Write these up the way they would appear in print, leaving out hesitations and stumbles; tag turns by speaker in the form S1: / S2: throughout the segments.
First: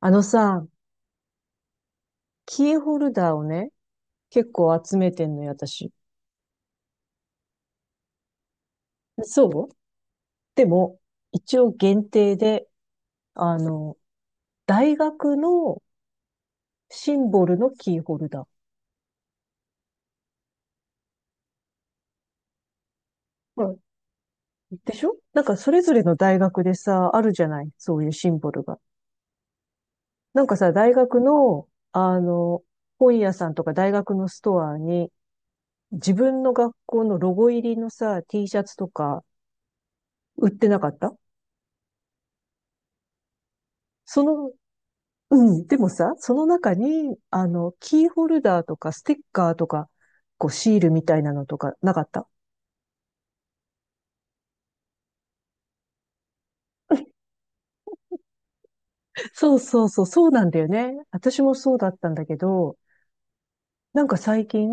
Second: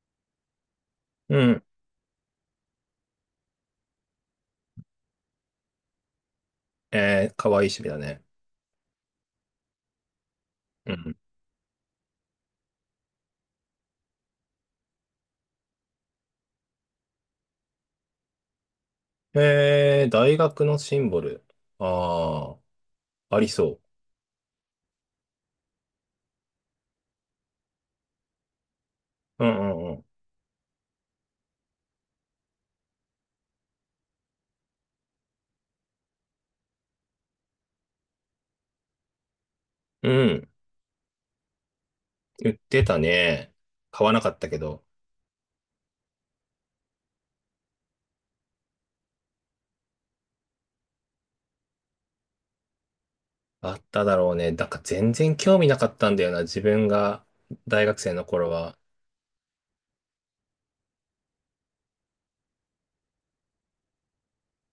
S1: あのさ、
S2: うん。
S1: キーホルダーをね、結構集めてんのよ、私。
S2: えー、かわいい趣味だね。
S1: そう。で
S2: う
S1: も、
S2: ん。
S1: 一応限定で、あの、大学のシンボルのキーホルダー。
S2: えー、大学のシンボル。ああ、あり
S1: う
S2: そ
S1: ん。でしょ？なんかそれぞれの大学でさ、あるじゃない、そういうシンボルが。
S2: う。うんうん
S1: なんかさ、大学の、本屋さんとか大学のストアに、自分の学校のロゴ入りのさ、T シャツとか
S2: うん。う
S1: 売っ
S2: ん。
S1: てなかった？
S2: 言ってたね。買わな
S1: そ
S2: かった
S1: の
S2: けど。
S1: うん。でもさ、その中に、キーホルダーとかステッカーとか、こう、シールみたいなのとかなかった？
S2: あっただろうね。なんか全然興味なかったんだよな。自分が大学生の頃は。
S1: そうそうそう、そうなんだよね。私もそうだったんだけど、なんか最近、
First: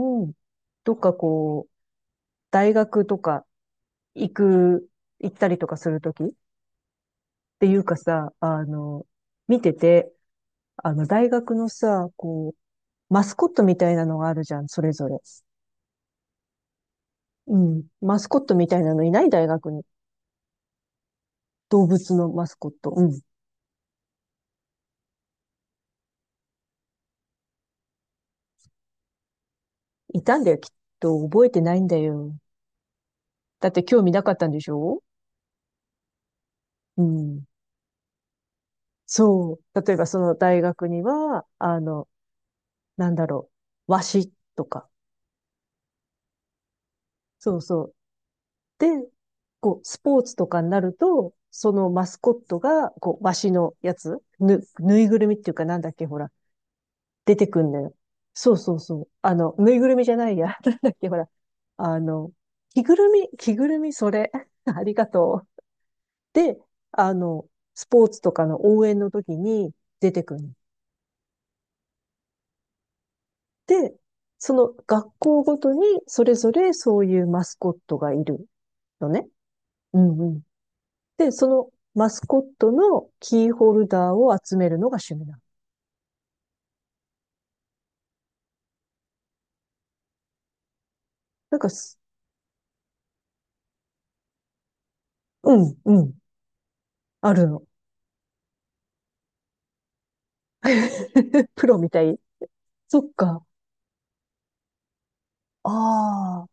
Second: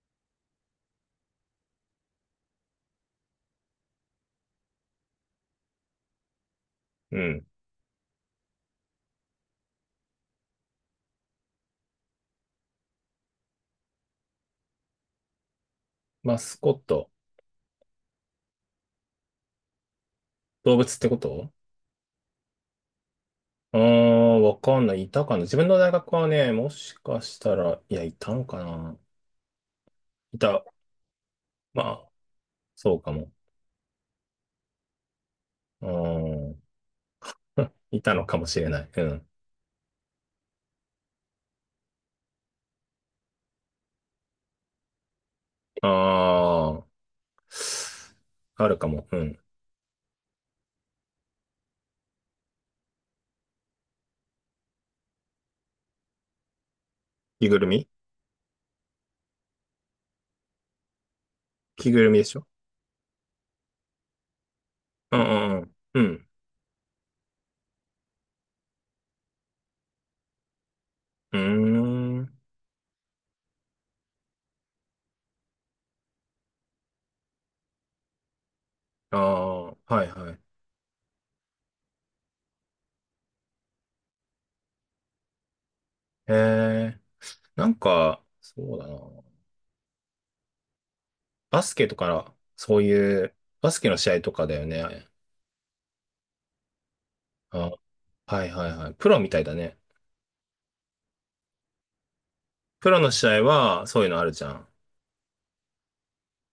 S1: どっかこう、大学とか行く、行ったりとかするときっ
S2: うん。
S1: ていうかさ、見てて、大学のさ、こう、マスコットみたいなのがあるじゃん、それぞれ。
S2: マスコット。
S1: うん。マスコットみたいなのいない大学に。
S2: 動物ってこと？
S1: 動物のマスコット。うん。
S2: ああー、わかんない。いたかな。自分の大学はね、もしかしたら、いや、いたんかな。
S1: いた
S2: い
S1: んだよ、
S2: た。
S1: きっと。覚えてない
S2: ま
S1: んだ
S2: あ、
S1: よ。
S2: そうかも。
S1: だって興味なかったんでしょ？
S2: う
S1: うん。
S2: ん。いたのかもしれない。うん。
S1: そう。例えばその大学には、なんだろう、和紙とか。
S2: あ
S1: そうそう。
S2: あ、ある
S1: で、
S2: かも。うん。
S1: こう、スポーツとかになると、そのマスコットが、こう、和紙のやつ、ぬいぐるみっていうかなんだっけ、ほら、出て
S2: 着ぐ
S1: く
S2: る
S1: んだ
S2: み。
S1: よ。そうそうそう。ぬいぐるみじゃないや。なんだっけ、ほら。
S2: 着
S1: あ
S2: ぐるみで
S1: の、
S2: しょ？
S1: 着ぐるみ、着ぐるみ、それ。ありが
S2: うん
S1: とう。
S2: うんうん。
S1: で、あの、スポーツとかの応援の時に出てくる。
S2: うん。うーん。
S1: で、その学校ごとにそれぞれそういうマスコットがいるの
S2: あ
S1: ね。
S2: あ、は
S1: う
S2: い
S1: んう
S2: は
S1: ん。
S2: い。
S1: で、そのマスコットのキーホルダーを集めるのが趣味なの。
S2: ええ、なんか、そうだな。
S1: なん
S2: バ
S1: か、
S2: スケとか、そういう、バスケの試合とかだよね。
S1: うんうん、あるの。
S2: あ、はいはいはい。プロみたいだね。
S1: プロみたい。
S2: プロ
S1: そ
S2: の
S1: っ
S2: 試合
S1: か。
S2: は、そういうのあるじゃん。
S1: ああ。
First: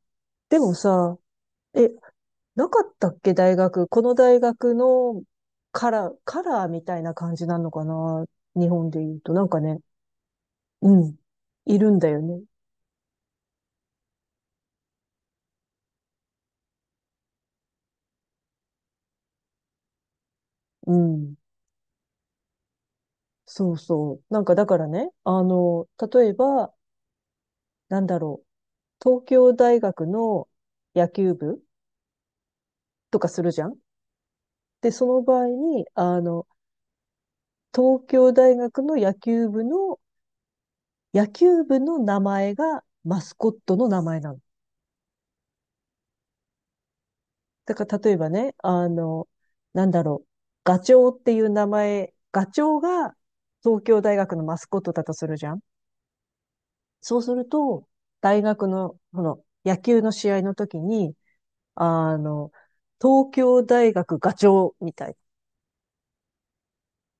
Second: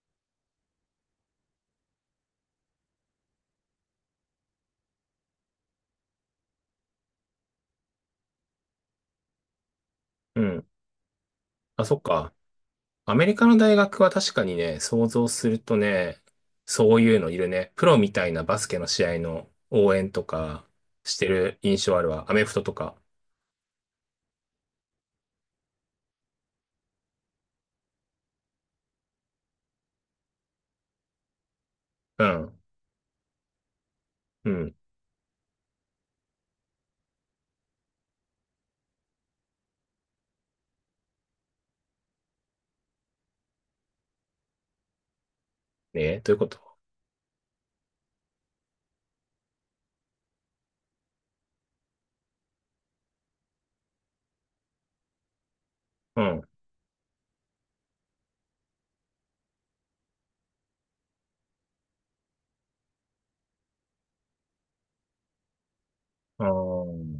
S1: でもさ、え、なかったっけ大学。この大学のカラーみたいな感じなのかな、日本で言うと。なんかね、
S2: うん。
S1: うん。い
S2: あ、
S1: る
S2: そ
S1: ん
S2: っ
S1: だよ
S2: か。
S1: ね。
S2: アメリカの大学は確かにね、想像するとね、そういうのいるね。プロみたいなバスケの試合の応援とか
S1: う
S2: して
S1: ん。
S2: る印象あるわ。アメフトとか。
S1: そうそう。なんかだからね、例えば、なんだろう。東京大学の野球部
S2: うん。
S1: とかするじゃん。
S2: うん。
S1: で、その場合に、東京大学の野球部の、名前がマスコットの名前なの。
S2: ね、どういうこと？
S1: だから例えばね、なんだろう、ガチョウっていう名前、ガチョウが東京大学のマスコットだとするじゃん。
S2: うん。
S1: そうすると、大学の、この野球の試合の時に、あの、東京大学ガチョウみたい。
S2: あー、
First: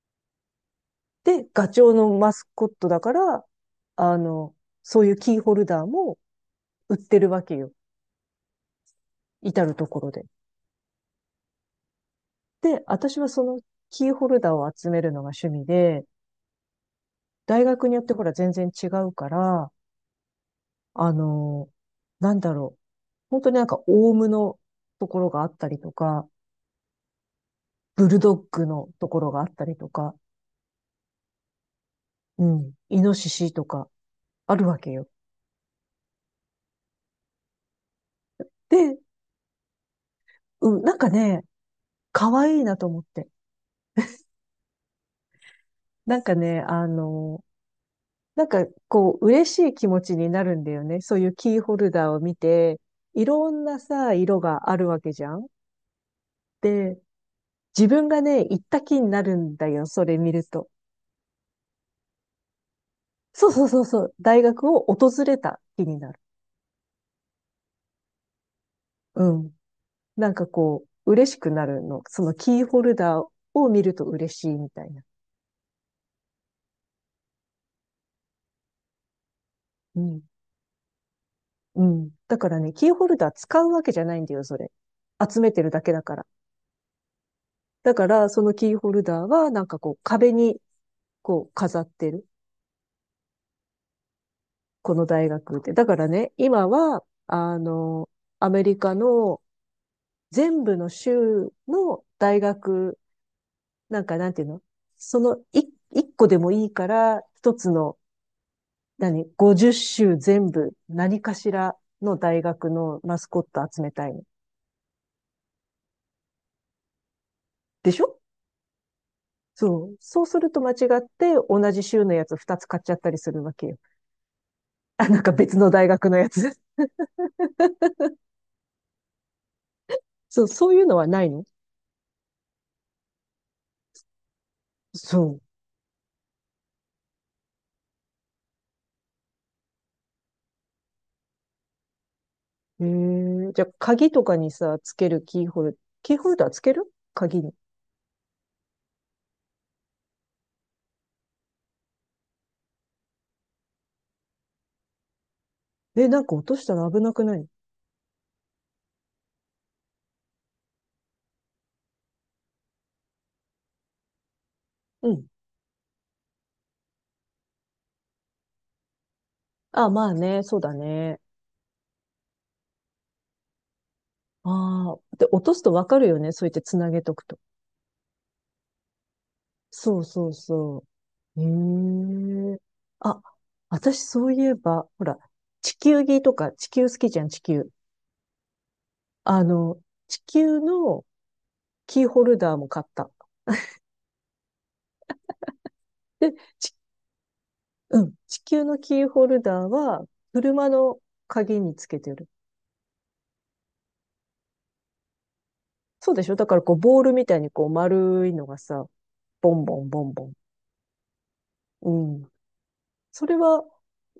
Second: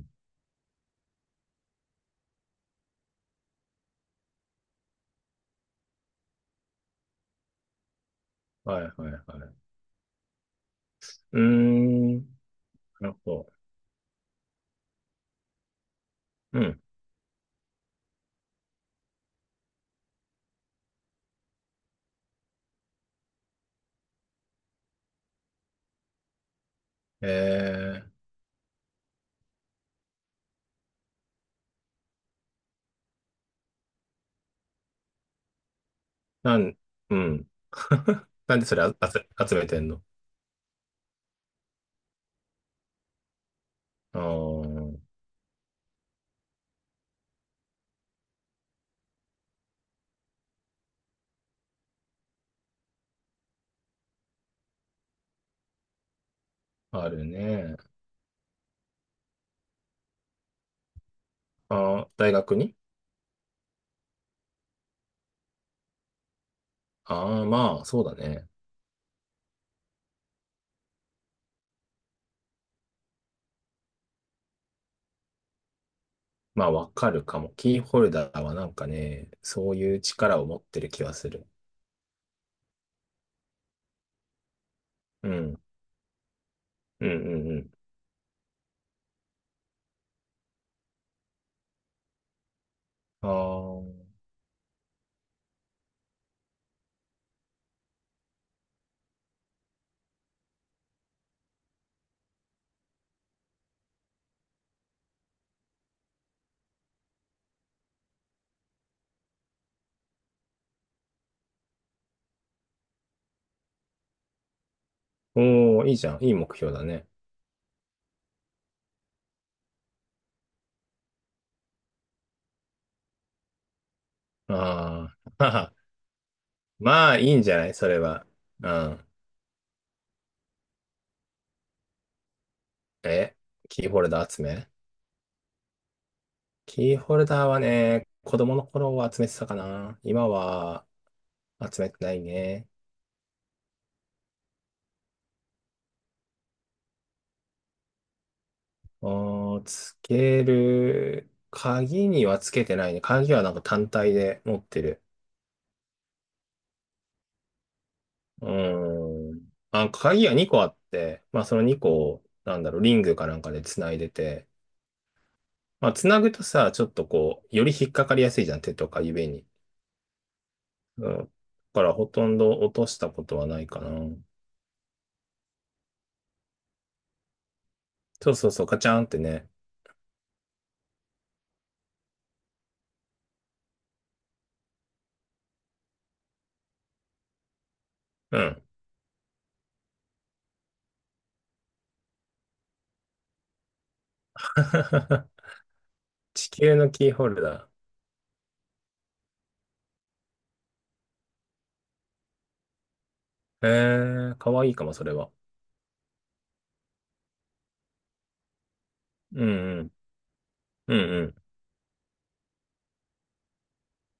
S1: で、ガチョウのマスコットだから、あの、そういうキーホルダーも売ってるわけよ。
S2: はいはいは
S1: 至
S2: い。
S1: るところで。
S2: うーん。
S1: で、
S2: なる
S1: 私はそ
S2: ほ
S1: のキーホルダーを集めるのが趣味で、
S2: ど。うん。
S1: 大学によってほら全然違うから、あの、なんだろう。本当になんかオウムのところがあったりとか、
S2: え
S1: ブ
S2: ー、
S1: ルドッグのところがあったりとか、うん、イノシシとかあるわけよ。
S2: なん、うん。なんでそれあ
S1: で、
S2: 集めてんの？
S1: うん、なんかね、可愛いなと思って。
S2: あー、
S1: なんかね、なんかこう、嬉しい気持ちになるんだよね。そういうキーホルダーを見て、いろんなさ、色があるわけじゃん。で、
S2: あるね。
S1: 自分がね、行った気になるんだよ、それ見ると。
S2: あー、大学に？
S1: そうそうそうそう。大学を訪れた気になる。
S2: ああー、まあ、そうだね。
S1: うん。なんかこう、嬉しくなるの。そのキーホルダーを見ると嬉しいみたいな。
S2: まあ、わかるかも。キーホルダーはなんかね、そうい
S1: う
S2: う
S1: ん。
S2: 力を持ってる気はする。
S1: うん。だからね、キーホルダー使うわけじゃないんだよ、それ。
S2: う
S1: 集め
S2: ん。
S1: てるだけだから。
S2: うんうんうん。
S1: だから、そのキーホルダーは、なんかこう、壁に、こう、飾ってる。
S2: ああ。
S1: この大学って。だからね、今は、アメリカの全部の州の大学、なんかなんていうの、その一個でもいいから、一つの、何？ 50 種全部、何かしらの大学のマスコット集めたいの。
S2: おー、いいじゃん。いい目標だね。
S1: でしょ？そう。そうすると間違って同じ州のやつ2つ買っちゃったりするわけよ。あ、
S2: あ
S1: なんか別の
S2: あ。
S1: 大学のやつ。
S2: まあ、いいんじゃないそれは。うん。
S1: そう、そういうのはないの？
S2: え、キーホルダー集め
S1: そ
S2: キーホルダーはね、子供の頃は集めてたかな。今は集めてないね。
S1: う。へえ。じゃあ、鍵とかにさ、つけるキーホルダーつける、鍵に。
S2: あー、つける。鍵にはつけてないね。鍵はなんか単体で持ってる。
S1: え、なんか落としたら危なくない？
S2: うーん。あ、鍵が2個あって、まあその2個を、なんだろう、リングかなんかで繋いでて、
S1: うん。
S2: まあ繋ぐとさ、ちょっとこう、より引っかかりやすいじゃん、手とか指に。
S1: あ、まあね、そうだ
S2: うん。
S1: ね。
S2: だからほとんど落としたことはないかな。
S1: ああ。で、落とすとわかるよね、そうやってつなげとくと。
S2: そうそうそう、ガチャンってね。
S1: そうそうそう。へえ。あ、私そういえば、ほら、地球儀とか、地球好きじゃん、地球。
S2: うん。
S1: あの、地球のキーホルダーも買った。で、
S2: 地
S1: ち、
S2: 球のキーホルダ
S1: うん、地球のキーホルダーは、車の鍵につけてる。
S2: ー。えー、かわいいかも、それは。
S1: そうでしょ？だからこう、ボールみたいにこう、丸いのがさ、
S2: う
S1: ボンボ
S2: んう
S1: ン
S2: ん。
S1: ボンボン。
S2: うんうん。
S1: うん。それは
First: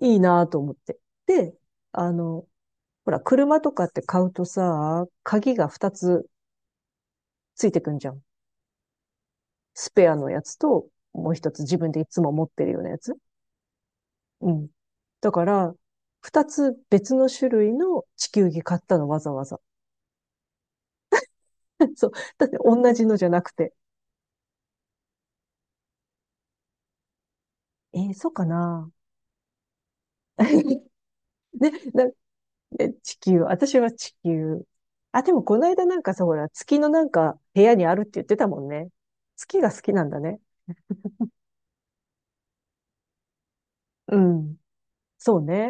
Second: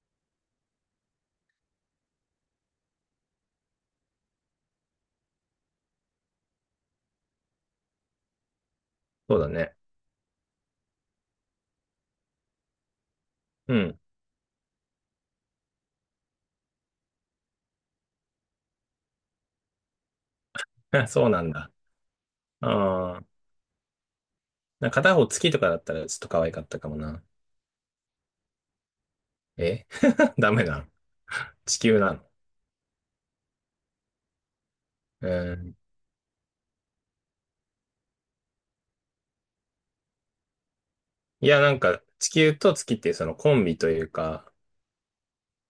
S1: いいなと思って。で、あの、ほら、車とかって買うとさ、鍵が2つついてくんじゃん。
S2: そうだね。
S1: スペアのやつと、もう一つ自分でいつも持ってるようなやつ。
S2: うん。
S1: うん。だから、二つ別の種類の地球儀買ったの、わざわざ。
S2: そうなんだ。
S1: そう。だって同じの
S2: あ
S1: じゃ
S2: あ。
S1: なくて。
S2: なんか片方月とかだったらちょっと可愛かったかもな。
S1: えー、そうかな？
S2: え、 ダメな
S1: ね、
S2: の？地球
S1: な、
S2: なの？
S1: ね、地球、私は地球。あ、
S2: う
S1: でもこの
S2: ん。
S1: 間なんかさ、ほら、月のなんか部屋にあるって言ってたもんね。月が好きなんだね。
S2: いや、なんか、地球と月っていうそのコンビという
S1: う
S2: か、
S1: ん。そうね。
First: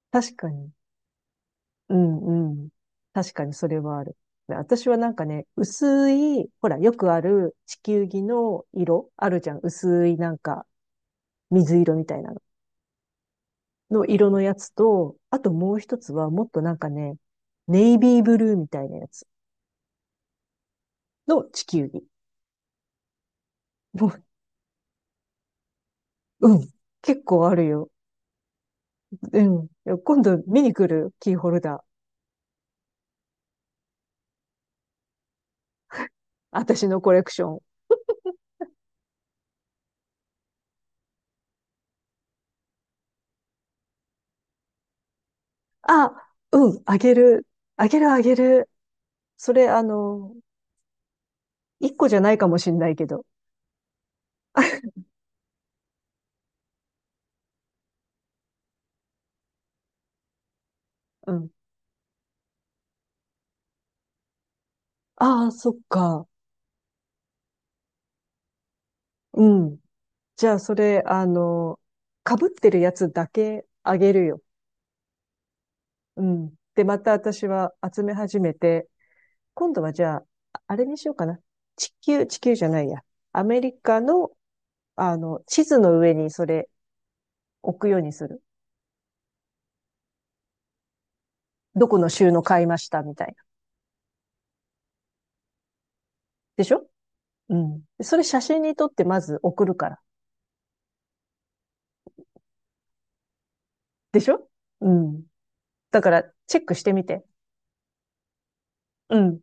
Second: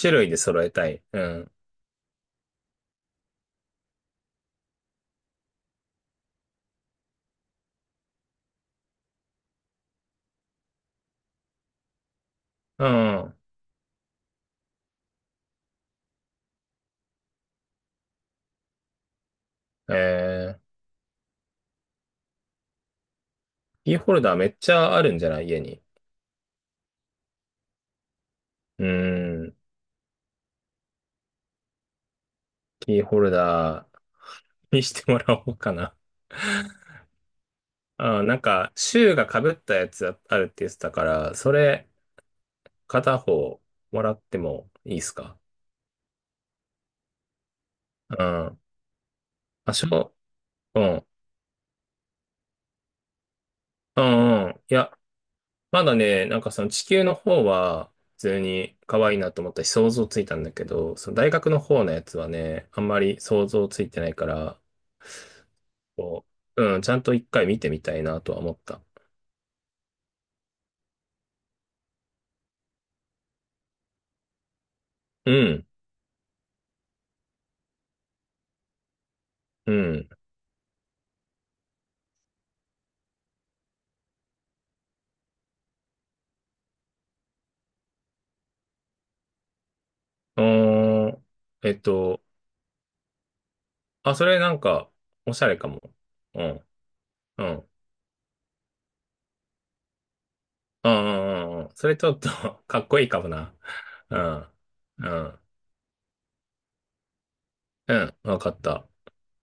S2: 種類
S1: 確
S2: で
S1: か
S2: 揃え
S1: に。
S2: たい。うん。
S1: うんうん。確かにそれはある。私はなんかね、薄い、ほら、よくある地球儀の色、あるじゃん。薄いなんか、水色みたいなの。
S2: うん。
S1: の色のやつと、あともう一つはもっとなんかね、ネイビーブルーみたいなやつ
S2: えー、
S1: の地球儀。
S2: キー
S1: も
S2: ホル
S1: う、
S2: ダーめっちゃあるんじゃない家に。
S1: うん。結構あるよ。
S2: う
S1: う
S2: ん。
S1: ん。今度見に来る、キーホルダー。
S2: キーホルダーにしてもらおうかな。
S1: 私の コレクション。
S2: あー、なんか、シューが被ったやつあるって言ってたから、それ、片方もらってもいいですか？
S1: あ、うん。あげる。あげるあ
S2: う
S1: げ
S2: ん。
S1: る。それ、
S2: あ、うん。
S1: 一個じゃないかもしんないけど。
S2: うんうん。いや、まだね、なんかその地球の方は普通に可愛いなと思ったし想像ついたんだけど、その大
S1: うん。
S2: 学の方のやつはね、あんまり想像ついてないから、
S1: ああ、そっか。
S2: こう、うん、ちゃんと一回見てみたいなとは思った。
S1: うん。じゃあ、それ、被ってるやつだけあげるよ。
S2: うん、
S1: うん。で、また私は集め始めて、今
S2: う
S1: 度はじ
S2: ん。
S1: ゃあ、あれにしようかな。地球、地球じゃないや。アメリカの、地図の上にそれ置くようにする。
S2: うーん、えっ
S1: どこの
S2: と、
S1: 州の買いましたみたいな。
S2: あ、それなんか、おしゃれかも。う
S1: で
S2: ん、
S1: しょ？
S2: うん、う
S1: う
S2: ん、
S1: ん。でそれ写真に撮ってまず送るから。
S2: うん、うんうんそれちょっと かっこいいかもな。う
S1: でし
S2: ん、
S1: ょ？う
S2: う
S1: ん。
S2: ん、
S1: だから、チェックしてみて。
S2: うん、わかった。
S1: うん。